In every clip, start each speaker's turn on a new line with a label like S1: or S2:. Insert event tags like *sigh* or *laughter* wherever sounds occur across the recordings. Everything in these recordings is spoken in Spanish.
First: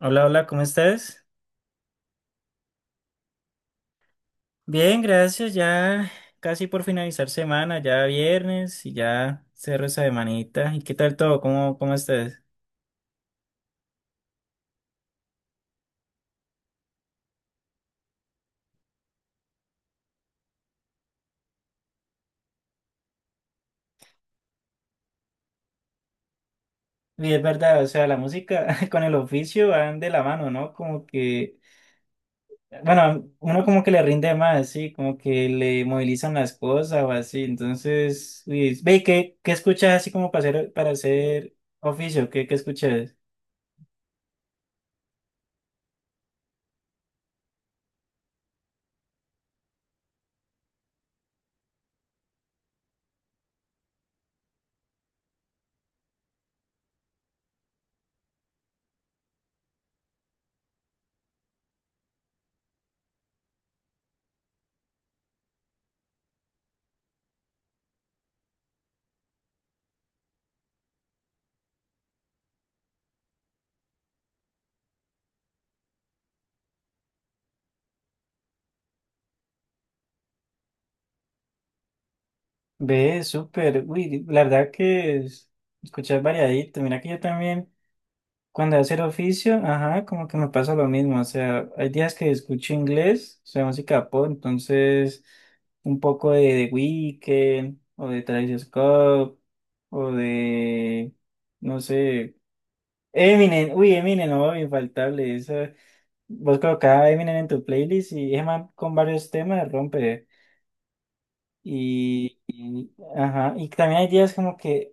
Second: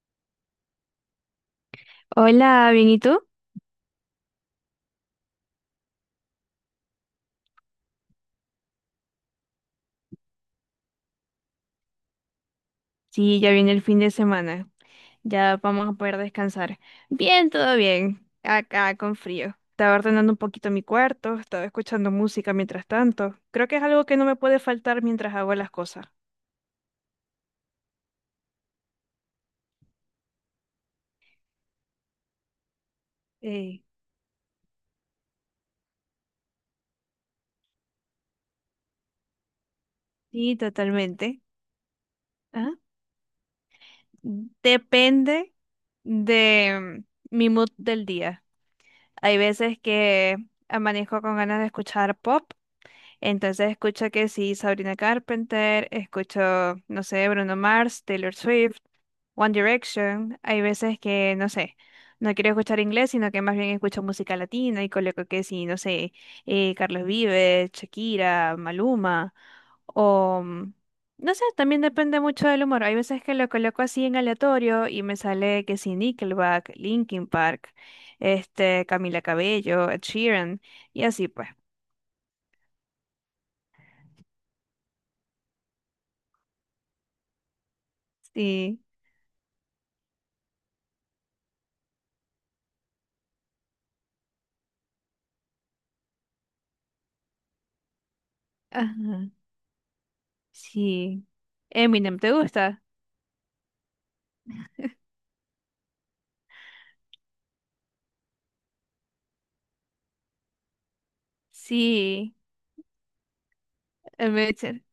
S1: Hola, hola, ¿cómo estás?
S2: Hola, ¿bien y tú?
S1: Bien, gracias. Ya casi por finalizar semana, ya viernes y ya cerro esa semanita. ¿Y qué tal todo? ¿Cómo estás?
S2: Sí, ya viene el fin de semana. Ya vamos a poder descansar. Bien, todo bien. Acá con frío. Estaba ordenando un poquito mi cuarto, estaba escuchando música mientras tanto. Creo que es algo que no me puede faltar mientras hago las cosas.
S1: Y es verdad, o sea, la música *laughs* con el oficio van de la mano, ¿no? Como que, bueno, uno como
S2: Eh,
S1: que le rinde más, sí, como que le movilizan las cosas o así. Entonces, uy, ve, ¿qué escuchas así como
S2: sí,
S1: para
S2: totalmente.
S1: hacer oficio? ¿Qué
S2: Ah,
S1: escuchas?
S2: Depende de mi mood del día. Hay veces que amanezco con ganas de escuchar pop. Entonces escucho que sí, Sabrina Carpenter, escucho, no sé, Bruno Mars, Taylor Swift, One Direction. Hay veces que, no sé, no quiero escuchar inglés, sino que más bien escucho música latina y coloco que sí, no sé, Carlos Vives, Shakira, Maluma, o no sé, también depende mucho del humor. Hay veces que lo coloco así en aleatorio y me sale que sí, Nickelback, Linkin Park, Camila Cabello, Ed Sheeran, y así pues.
S1: Ve, súper, uy, la verdad que escuchas variadito. Mira que yo también. Cuando
S2: Sí.
S1: hacer oficio, ajá, como que me pasa lo mismo. O sea, hay días que escucho inglés, o sea, música pop, entonces un poco de The Weeknd o de Travis
S2: Ajá.
S1: Scott o
S2: Sí.
S1: no
S2: Eminem, ¿te
S1: sé,
S2: gusta?
S1: Eminem. Uy, Eminem, no, infaltable. Esa, vos colocás a Eminem en tu playlist y es más con varios temas rompe.
S2: Sí.
S1: Y, ajá, y también hay
S2: El
S1: días como
S2: Meltzer.
S1: que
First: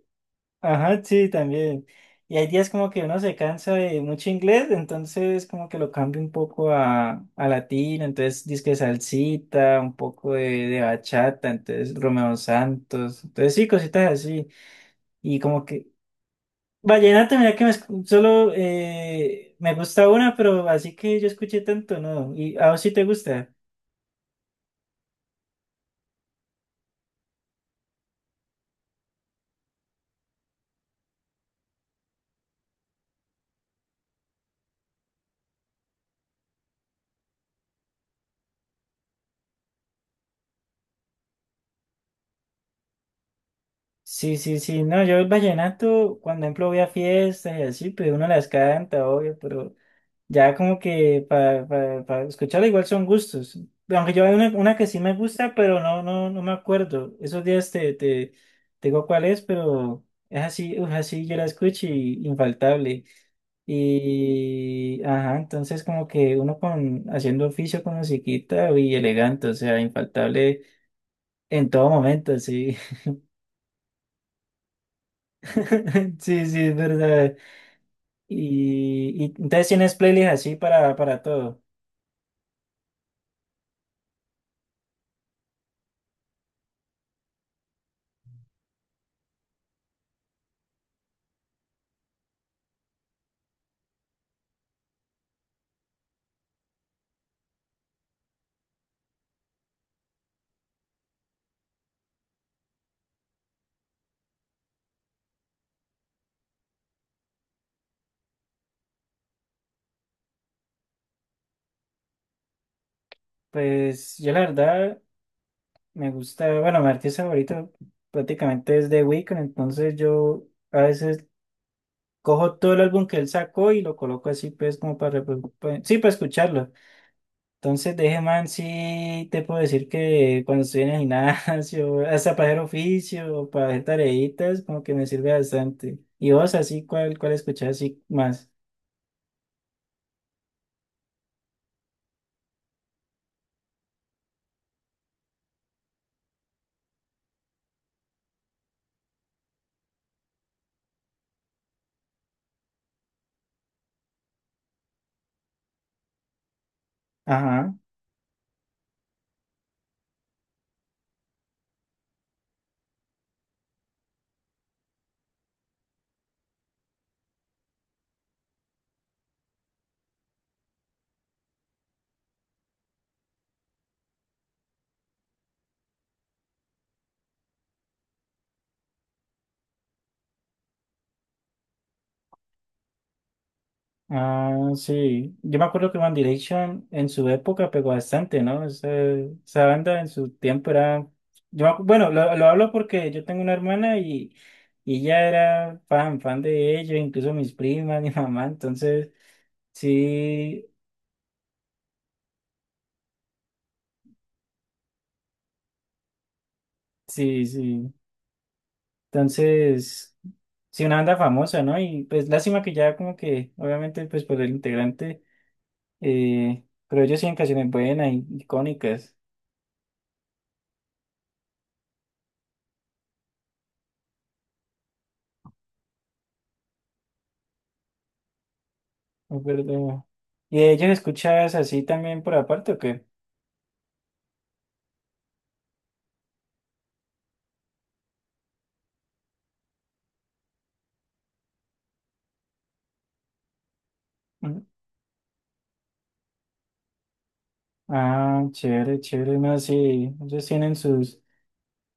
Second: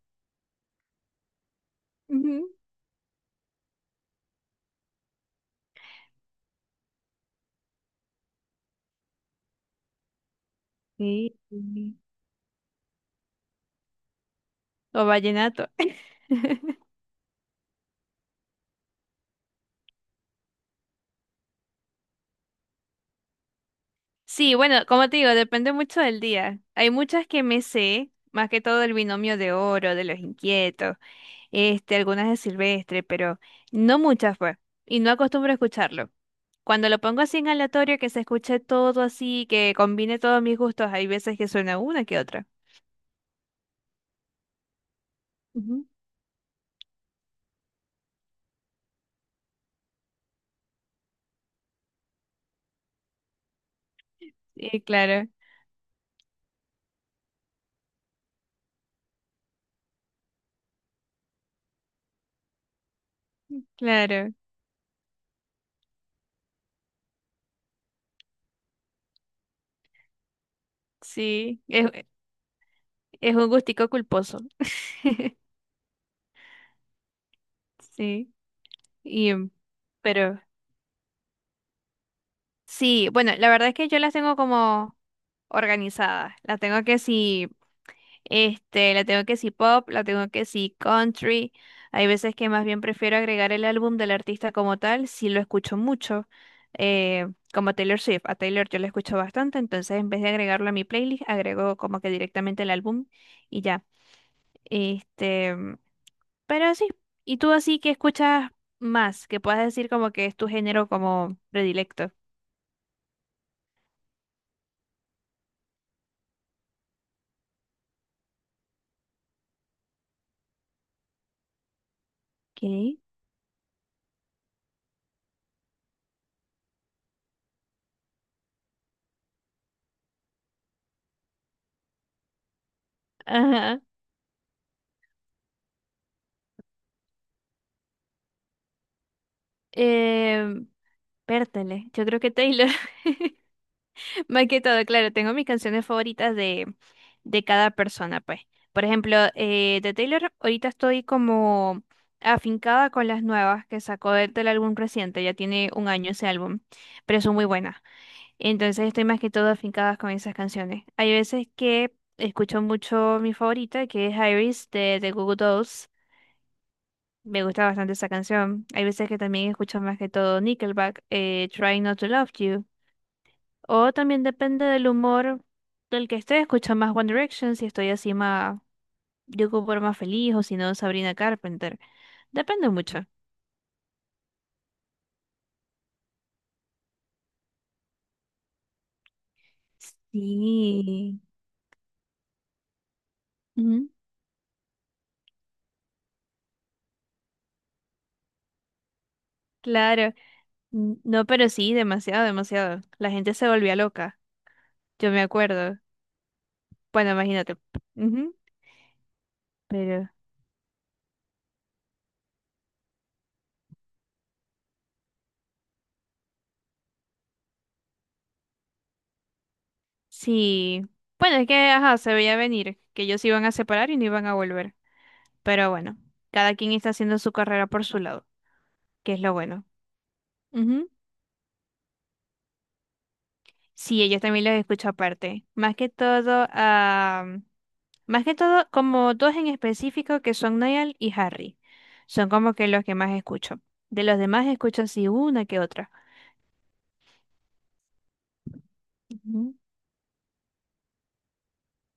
S1: ajá, sí, también.
S2: Ujú.
S1: Y hay días como que uno se cansa de mucho inglés, entonces como que lo cambio un poco a latino, entonces disque salsita, un poco de
S2: Sí.
S1: bachata, entonces Romeo Santos, entonces sí, cositas así.
S2: O
S1: Y como
S2: vallenato.
S1: que
S2: *laughs*
S1: vallenato, mira que me solo me gusta una, pero así que yo escuché tanto, ¿no? ¿Y a vos sí te gusta?
S2: Sí, bueno, como te digo, depende mucho del día. Hay muchas que me sé, más que todo el binomio de oro, de los inquietos, algunas de Silvestre, pero no muchas pues, y no acostumbro a escucharlo. Cuando lo pongo así en aleatorio, que se escuche todo así, que combine todos mis gustos, hay veces que suena una que otra.
S1: Sí, sí, sí, no, yo el
S2: Ujú.
S1: vallenato, cuando ejemplo voy a fiestas y así, pues uno las canta, obvio, pero... Ya como que para escucharla, igual son gustos. Aunque yo hay una
S2: Sí,
S1: que sí me
S2: claro,
S1: gusta, pero no, no, no me acuerdo. Esos días te digo cuál es, pero es así, uf, así yo la escucho y infaltable.
S2: claro,
S1: Y ajá, entonces como que uno con haciendo oficio con musiquita y elegante, o sea, infaltable
S2: sí.
S1: en
S2: Es,
S1: todo momento, sí.
S2: Es un gustico culposo.
S1: *laughs* Sí, sí, es verdad.
S2: Sí.
S1: Y
S2: Y, em,
S1: entonces tienes playlists
S2: pero
S1: así para todo.
S2: sí, bueno, la verdad es que yo las tengo como organizadas. La tengo que si, la tengo que si pop, la tengo que si country. Hay veces que más bien prefiero agregar el álbum del artista como tal, si lo escucho mucho. eh, Como Taylor Swift, a Taylor yo la escucho bastante, entonces en vez de agregarlo a mi playlist, agrego como que directamente el álbum y ya. Este, Pero sí, ¿y tú así que escuchas más? Que puedas decir como que es tu género como predilecto.
S1: Pues yo la verdad. Me gusta, bueno, mi artista favorito prácticamente es The Weeknd, entonces yo a veces cojo todo el
S2: ¿Qué?
S1: álbum que él sacó y lo coloco así, pues, como para, sí, para escucharlo. Entonces, de ese man, sí te puedo decir que cuando estoy en el gimnasio, *laughs* hasta para hacer oficio o para
S2: Ajá.
S1: hacer tareitas, como que me sirve bastante. ¿Y vos, así, cuál escuchás así más?
S2: Eh, Pértale, yo creo que Taylor. *laughs* Más que todo, claro, tengo mis canciones favoritas de cada persona, pues. Por ejemplo, de Taylor, ahorita estoy como afincada con las nuevas que sacó del álbum reciente, ya tiene un año ese álbum, pero son muy
S1: Ajá.
S2: buenas. Entonces estoy más que todo afincada con esas canciones. Hay veces que escucho mucho mi favorita, que es Iris de The Goo Goo Dolls. Me gusta bastante esa canción. Hay veces que también escucho más que todo Nickelback, Trying Not to Love You. O también depende del humor del que esté, escucho más One Direction, si estoy así más, yo como por más feliz, o si no, Sabrina Carpenter. Depende mucho.
S1: Ah, sí. Yo me acuerdo que One Direction en su época pegó bastante, ¿no? Esa banda en su tiempo era...
S2: Sí.
S1: Yo me bueno, lo hablo porque yo tengo una
S2: Ujú,
S1: hermana y ella era fan, fan de ellos, incluso mis primas, *laughs* mi mamá, entonces
S2: claro.
S1: sí,
S2: No, pero sí, demasiado, demasiado. La gente se volvía loca. Yo me acuerdo. Bueno,
S1: sí,
S2: imagínate.
S1: sí.
S2: Ujú. Pero
S1: Entonces, sí, una banda famosa, ¿no? Y pues lástima que ya como que, obviamente, pues por el integrante, pero ellos sí en canciones buenas, y icónicas.
S2: sí. Bueno, es que, ajá, se veía venir que ellos se iban a separar y no iban a volver. Pero bueno, cada quien está haciendo su carrera por su lado, que es lo
S1: Es
S2: bueno.
S1: verdad. ¿Y de ellos
S2: Ujú.
S1: escuchas así también por aparte o qué?
S2: Sí, ellos también los escucho aparte. Más que todo, como dos en específico que son Niall y Harry. Son como que los que más escucho. De los demás
S1: Ujú.
S2: escucho así una que otra.
S1: Ah, chévere, chévere.
S2: Ujú.
S1: No, sí, ellos tienen sus,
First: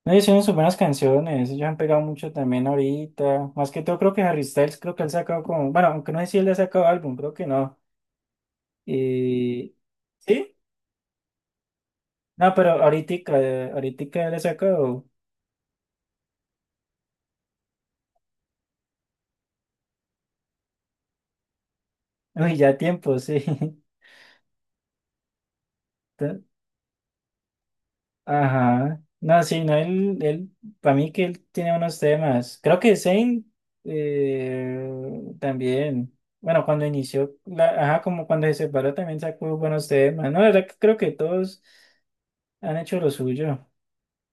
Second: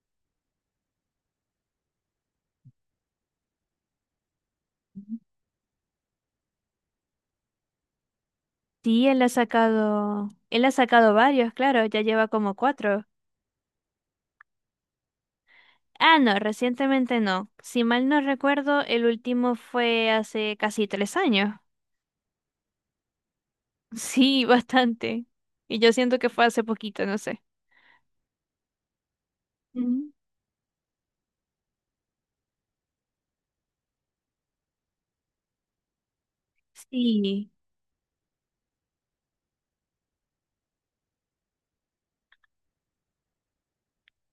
S1: no, ellos tienen sus buenas canciones. Ellos han pegado mucho también ahorita. Más que todo, creo que Harry Styles, creo que él sacado como, bueno, aunque no sé si él ha sacado álbum, creo que no.
S2: Sí, él ha
S1: Y,
S2: sacado,
S1: ¿sí?
S2: él ha sacado varios, claro, ya lleva
S1: No,
S2: como
S1: pero
S2: cuatro.
S1: ahorita, ahorita él ha sacado,
S2: Ah, no, recientemente no. Si mal no recuerdo, el último fue hace casi 3 años. *laughs*
S1: uy, ya tiempo, sí.
S2: Sí, bastante. Y yo siento que fue
S1: *laughs*
S2: hace poquito, no sé.
S1: Ajá. No, sí, no,
S2: Ujú.
S1: él, para mí que él tiene unos temas. Creo que Zayn también, bueno, cuando inició,
S2: Sí,
S1: la, ajá, como cuando se separó también sacó buenos temas. No, la verdad que creo que todos han hecho lo suyo.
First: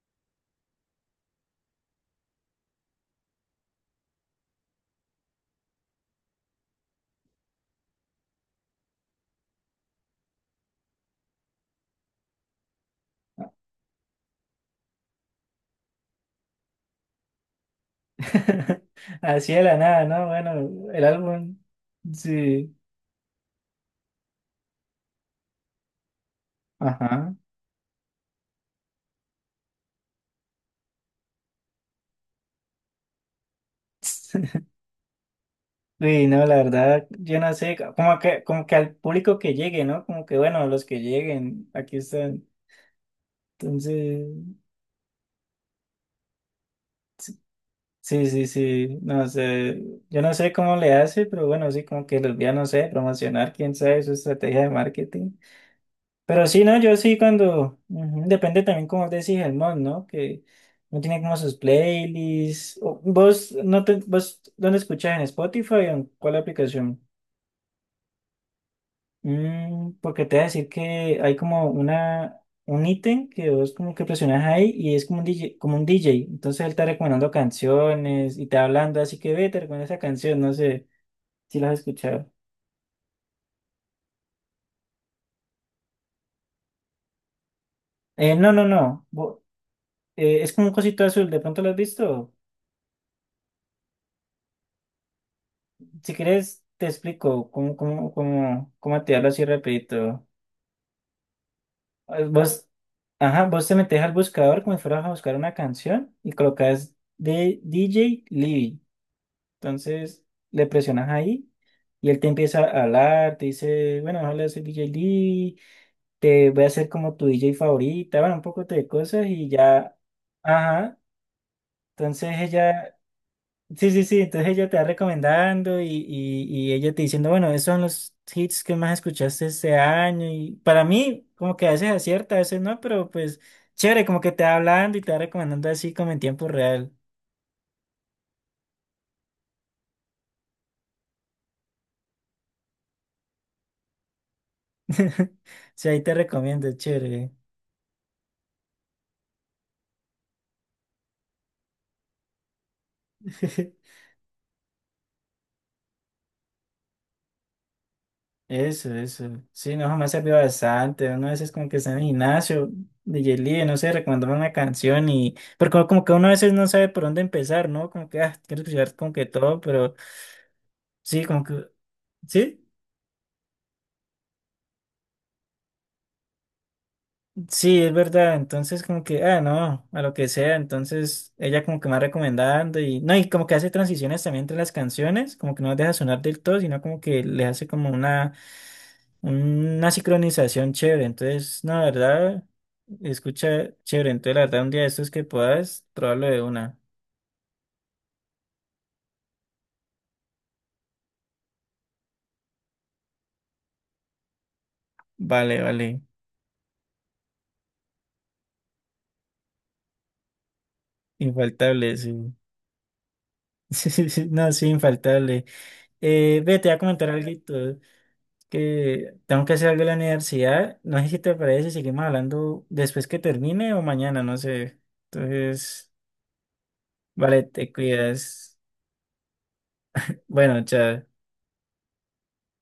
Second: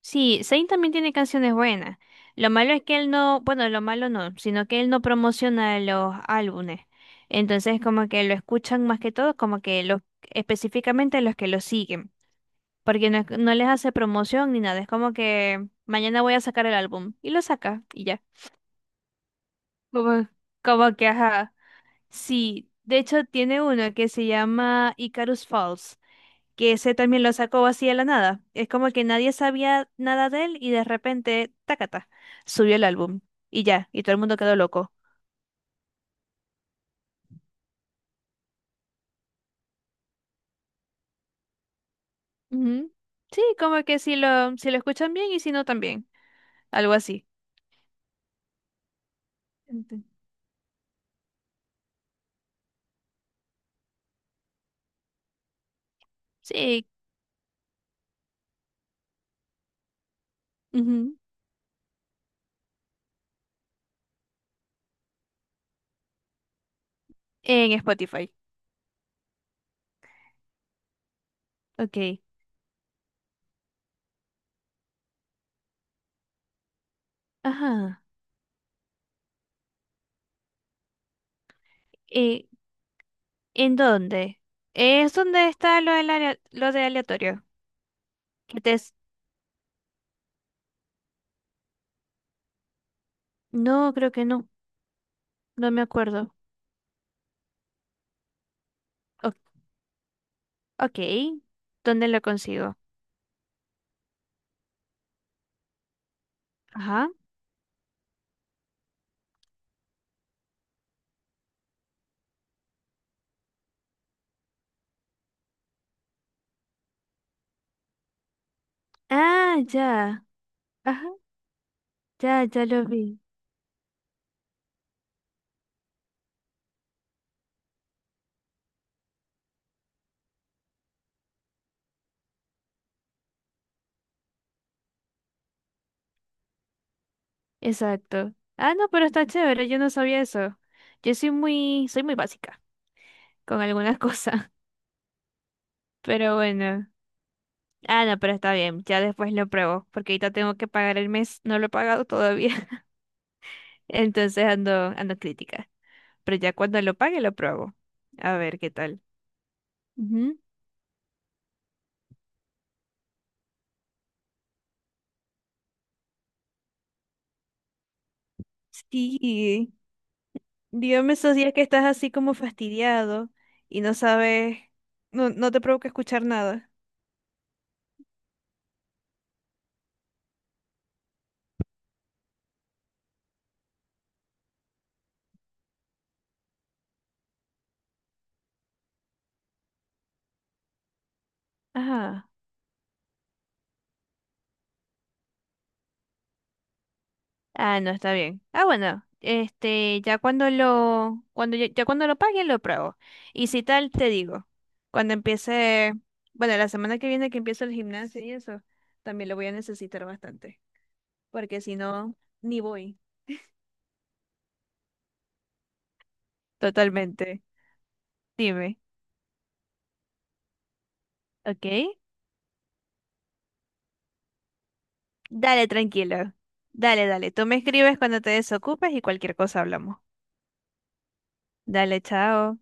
S2: sí, Zayn también tiene canciones buenas. Lo malo es que él no, bueno, lo malo no, sino que él no promociona los álbumes. Entonces, como que lo escuchan más que todo, como que los, específicamente los que lo siguen, porque no, no les hace promoción ni nada. Es como que mañana voy a sacar el álbum y lo saca y ya.
S1: *laughs* Así de la nada, ¿no?
S2: Como,
S1: Bueno,
S2: como
S1: el
S2: que, ajá.
S1: álbum,
S2: Sí,
S1: sí,
S2: de hecho tiene uno que se llama Icarus Falls, que ese también lo
S1: ajá.
S2: sacó así de la nada. Es como que nadie sabía nada de él y de repente, tacata, subió el álbum y ya, y todo el mundo quedó
S1: *laughs*
S2: loco.
S1: Uy, no, la verdad, yo no sé, como que al público que llegue, ¿no? Como que, bueno, los que lleguen, aquí están.
S2: Ujú. Sí, como que si
S1: Entonces...
S2: lo, si lo escuchan bien y si no también, algo así.
S1: Sí, sí, sí, no sé,
S2: Ente-
S1: yo no sé cómo le hace, pero bueno, sí, como que los vía, no sé, promocionar, quién sabe, su estrategia de marketing. Pero sí, no,
S2: Sí,
S1: yo sí cuando, ujú, depende también como decís el mod, ¿no? Que no
S2: ujú,
S1: tiene como sus playlists. ¿Vos, no te, vos, dónde escuchas en Spotify o en cuál aplicación?
S2: en Spotify.
S1: Mm, porque te voy a decir que hay como
S2: Ok.
S1: una, un ítem que vos como que presionas ahí y es como un DJ, como un DJ. Entonces él está recomendando
S2: Ajá.
S1: canciones y te va hablando, así que ve, te recomiendo esa canción, no sé si la has escuchado.
S2: Eh, ¿En dónde? Es donde está lo de aleatorio.
S1: No,
S2: Que
S1: no,
S2: te,
S1: no. Eh, es como un cosito azul, ¿de pronto lo has visto?
S2: No, creo que no. No me
S1: Si
S2: acuerdo.
S1: quieres, te explico cómo activarlo
S2: O-
S1: así rapidito.
S2: ok. ¿Dónde lo
S1: Vos,
S2: consigo?
S1: ajá, vos te metes al buscador como si fueras a buscar una canción y colocas
S2: Ajá.
S1: de DJ Libby. Entonces le presionas ahí y él te empieza a hablar, te dice, bueno, hola, soy DJ Lee, te voy a hacer como tu DJ favorita, bueno, un poco de cosas y
S2: Ah,
S1: ya,
S2: ya.
S1: ajá,
S2: Ajá.
S1: entonces
S2: Ya, ya lo
S1: ella,
S2: vi.
S1: sí, sí, sí, entonces ella te va recomendando y ella te diciendo, bueno, esos son los hits que más escuchaste este año y para mí como que a veces acierta, a veces no, pero pues chévere, como que te va hablando y te va recomendando así como en tiempo real.
S2: Exacto. Ah, no, pero está chévere. Yo no sabía eso. Yo soy muy básica con algunas *laughs* cosas.
S1: *laughs* O sea, ahí te
S2: Pero
S1: recomiendo,
S2: bueno.
S1: chévere.
S2: Ah, no, pero está bien. Ya después lo pruebo. Porque ahorita tengo que pagar el mes. No lo he pagado todavía. *laughs*
S1: *laughs*
S2: Entonces ando crítica. Pero ya cuando lo pague lo pruebo. A ver qué
S1: Eso,
S2: tal.
S1: eso. Sí, no, jamás ha servido
S2: Ujú.
S1: bastante. Uno a veces como que está en el gimnasio de Yelí, no sé, recomendame una canción y... Pero como, como que uno a veces no sabe por dónde empezar, ¿no? Como que, ah, quiero escuchar como que todo,
S2: Sí.
S1: pero
S2: Dígame
S1: sí,
S2: esos
S1: como
S2: días que
S1: que...
S2: estás así como
S1: ¿Sí?
S2: fastidiado y no sabes, no, no te provoca escuchar nada.
S1: Sí, es verdad. Entonces, como que, ah, no, a lo que sea. Entonces, ella como que me va recomendando y, no, y como que hace transiciones también entre las canciones, como que no las deja sonar del todo, sino como que le hace como una sincronización chévere. Entonces, no, la
S2: Ajá.
S1: verdad, escucha chévere. Entonces, la verdad, un día de estos que puedas, probarlo de una.
S2: Ah, no, está bien. Ah, bueno, ya cuando lo paguen lo pruebo. Y si tal, te digo. Cuando
S1: Vale,
S2: empiece,
S1: vale.
S2: bueno, la semana que viene que empiece el gimnasio y eso, también lo voy a necesitar bastante. Porque si
S1: Infaltable, sí.
S2: no,
S1: *laughs*
S2: ni voy.
S1: Sí, sí, sí. No, sí, infaltable. Ve, te voy a comentar algo.
S2: Totalmente. Dime.
S1: Que tengo que hacer algo en la universidad. No sé si te
S2: ¿Ok?
S1: parece, seguimos hablando después que termine o mañana, no sé.
S2: Dale,
S1: Entonces,
S2: tranquilo. Dale, dale.
S1: vale,
S2: Tú me
S1: te
S2: escribes cuando te
S1: cuidas.
S2: desocupes y cualquier cosa hablamos.
S1: Bueno, chao.
S2: Dale, chao.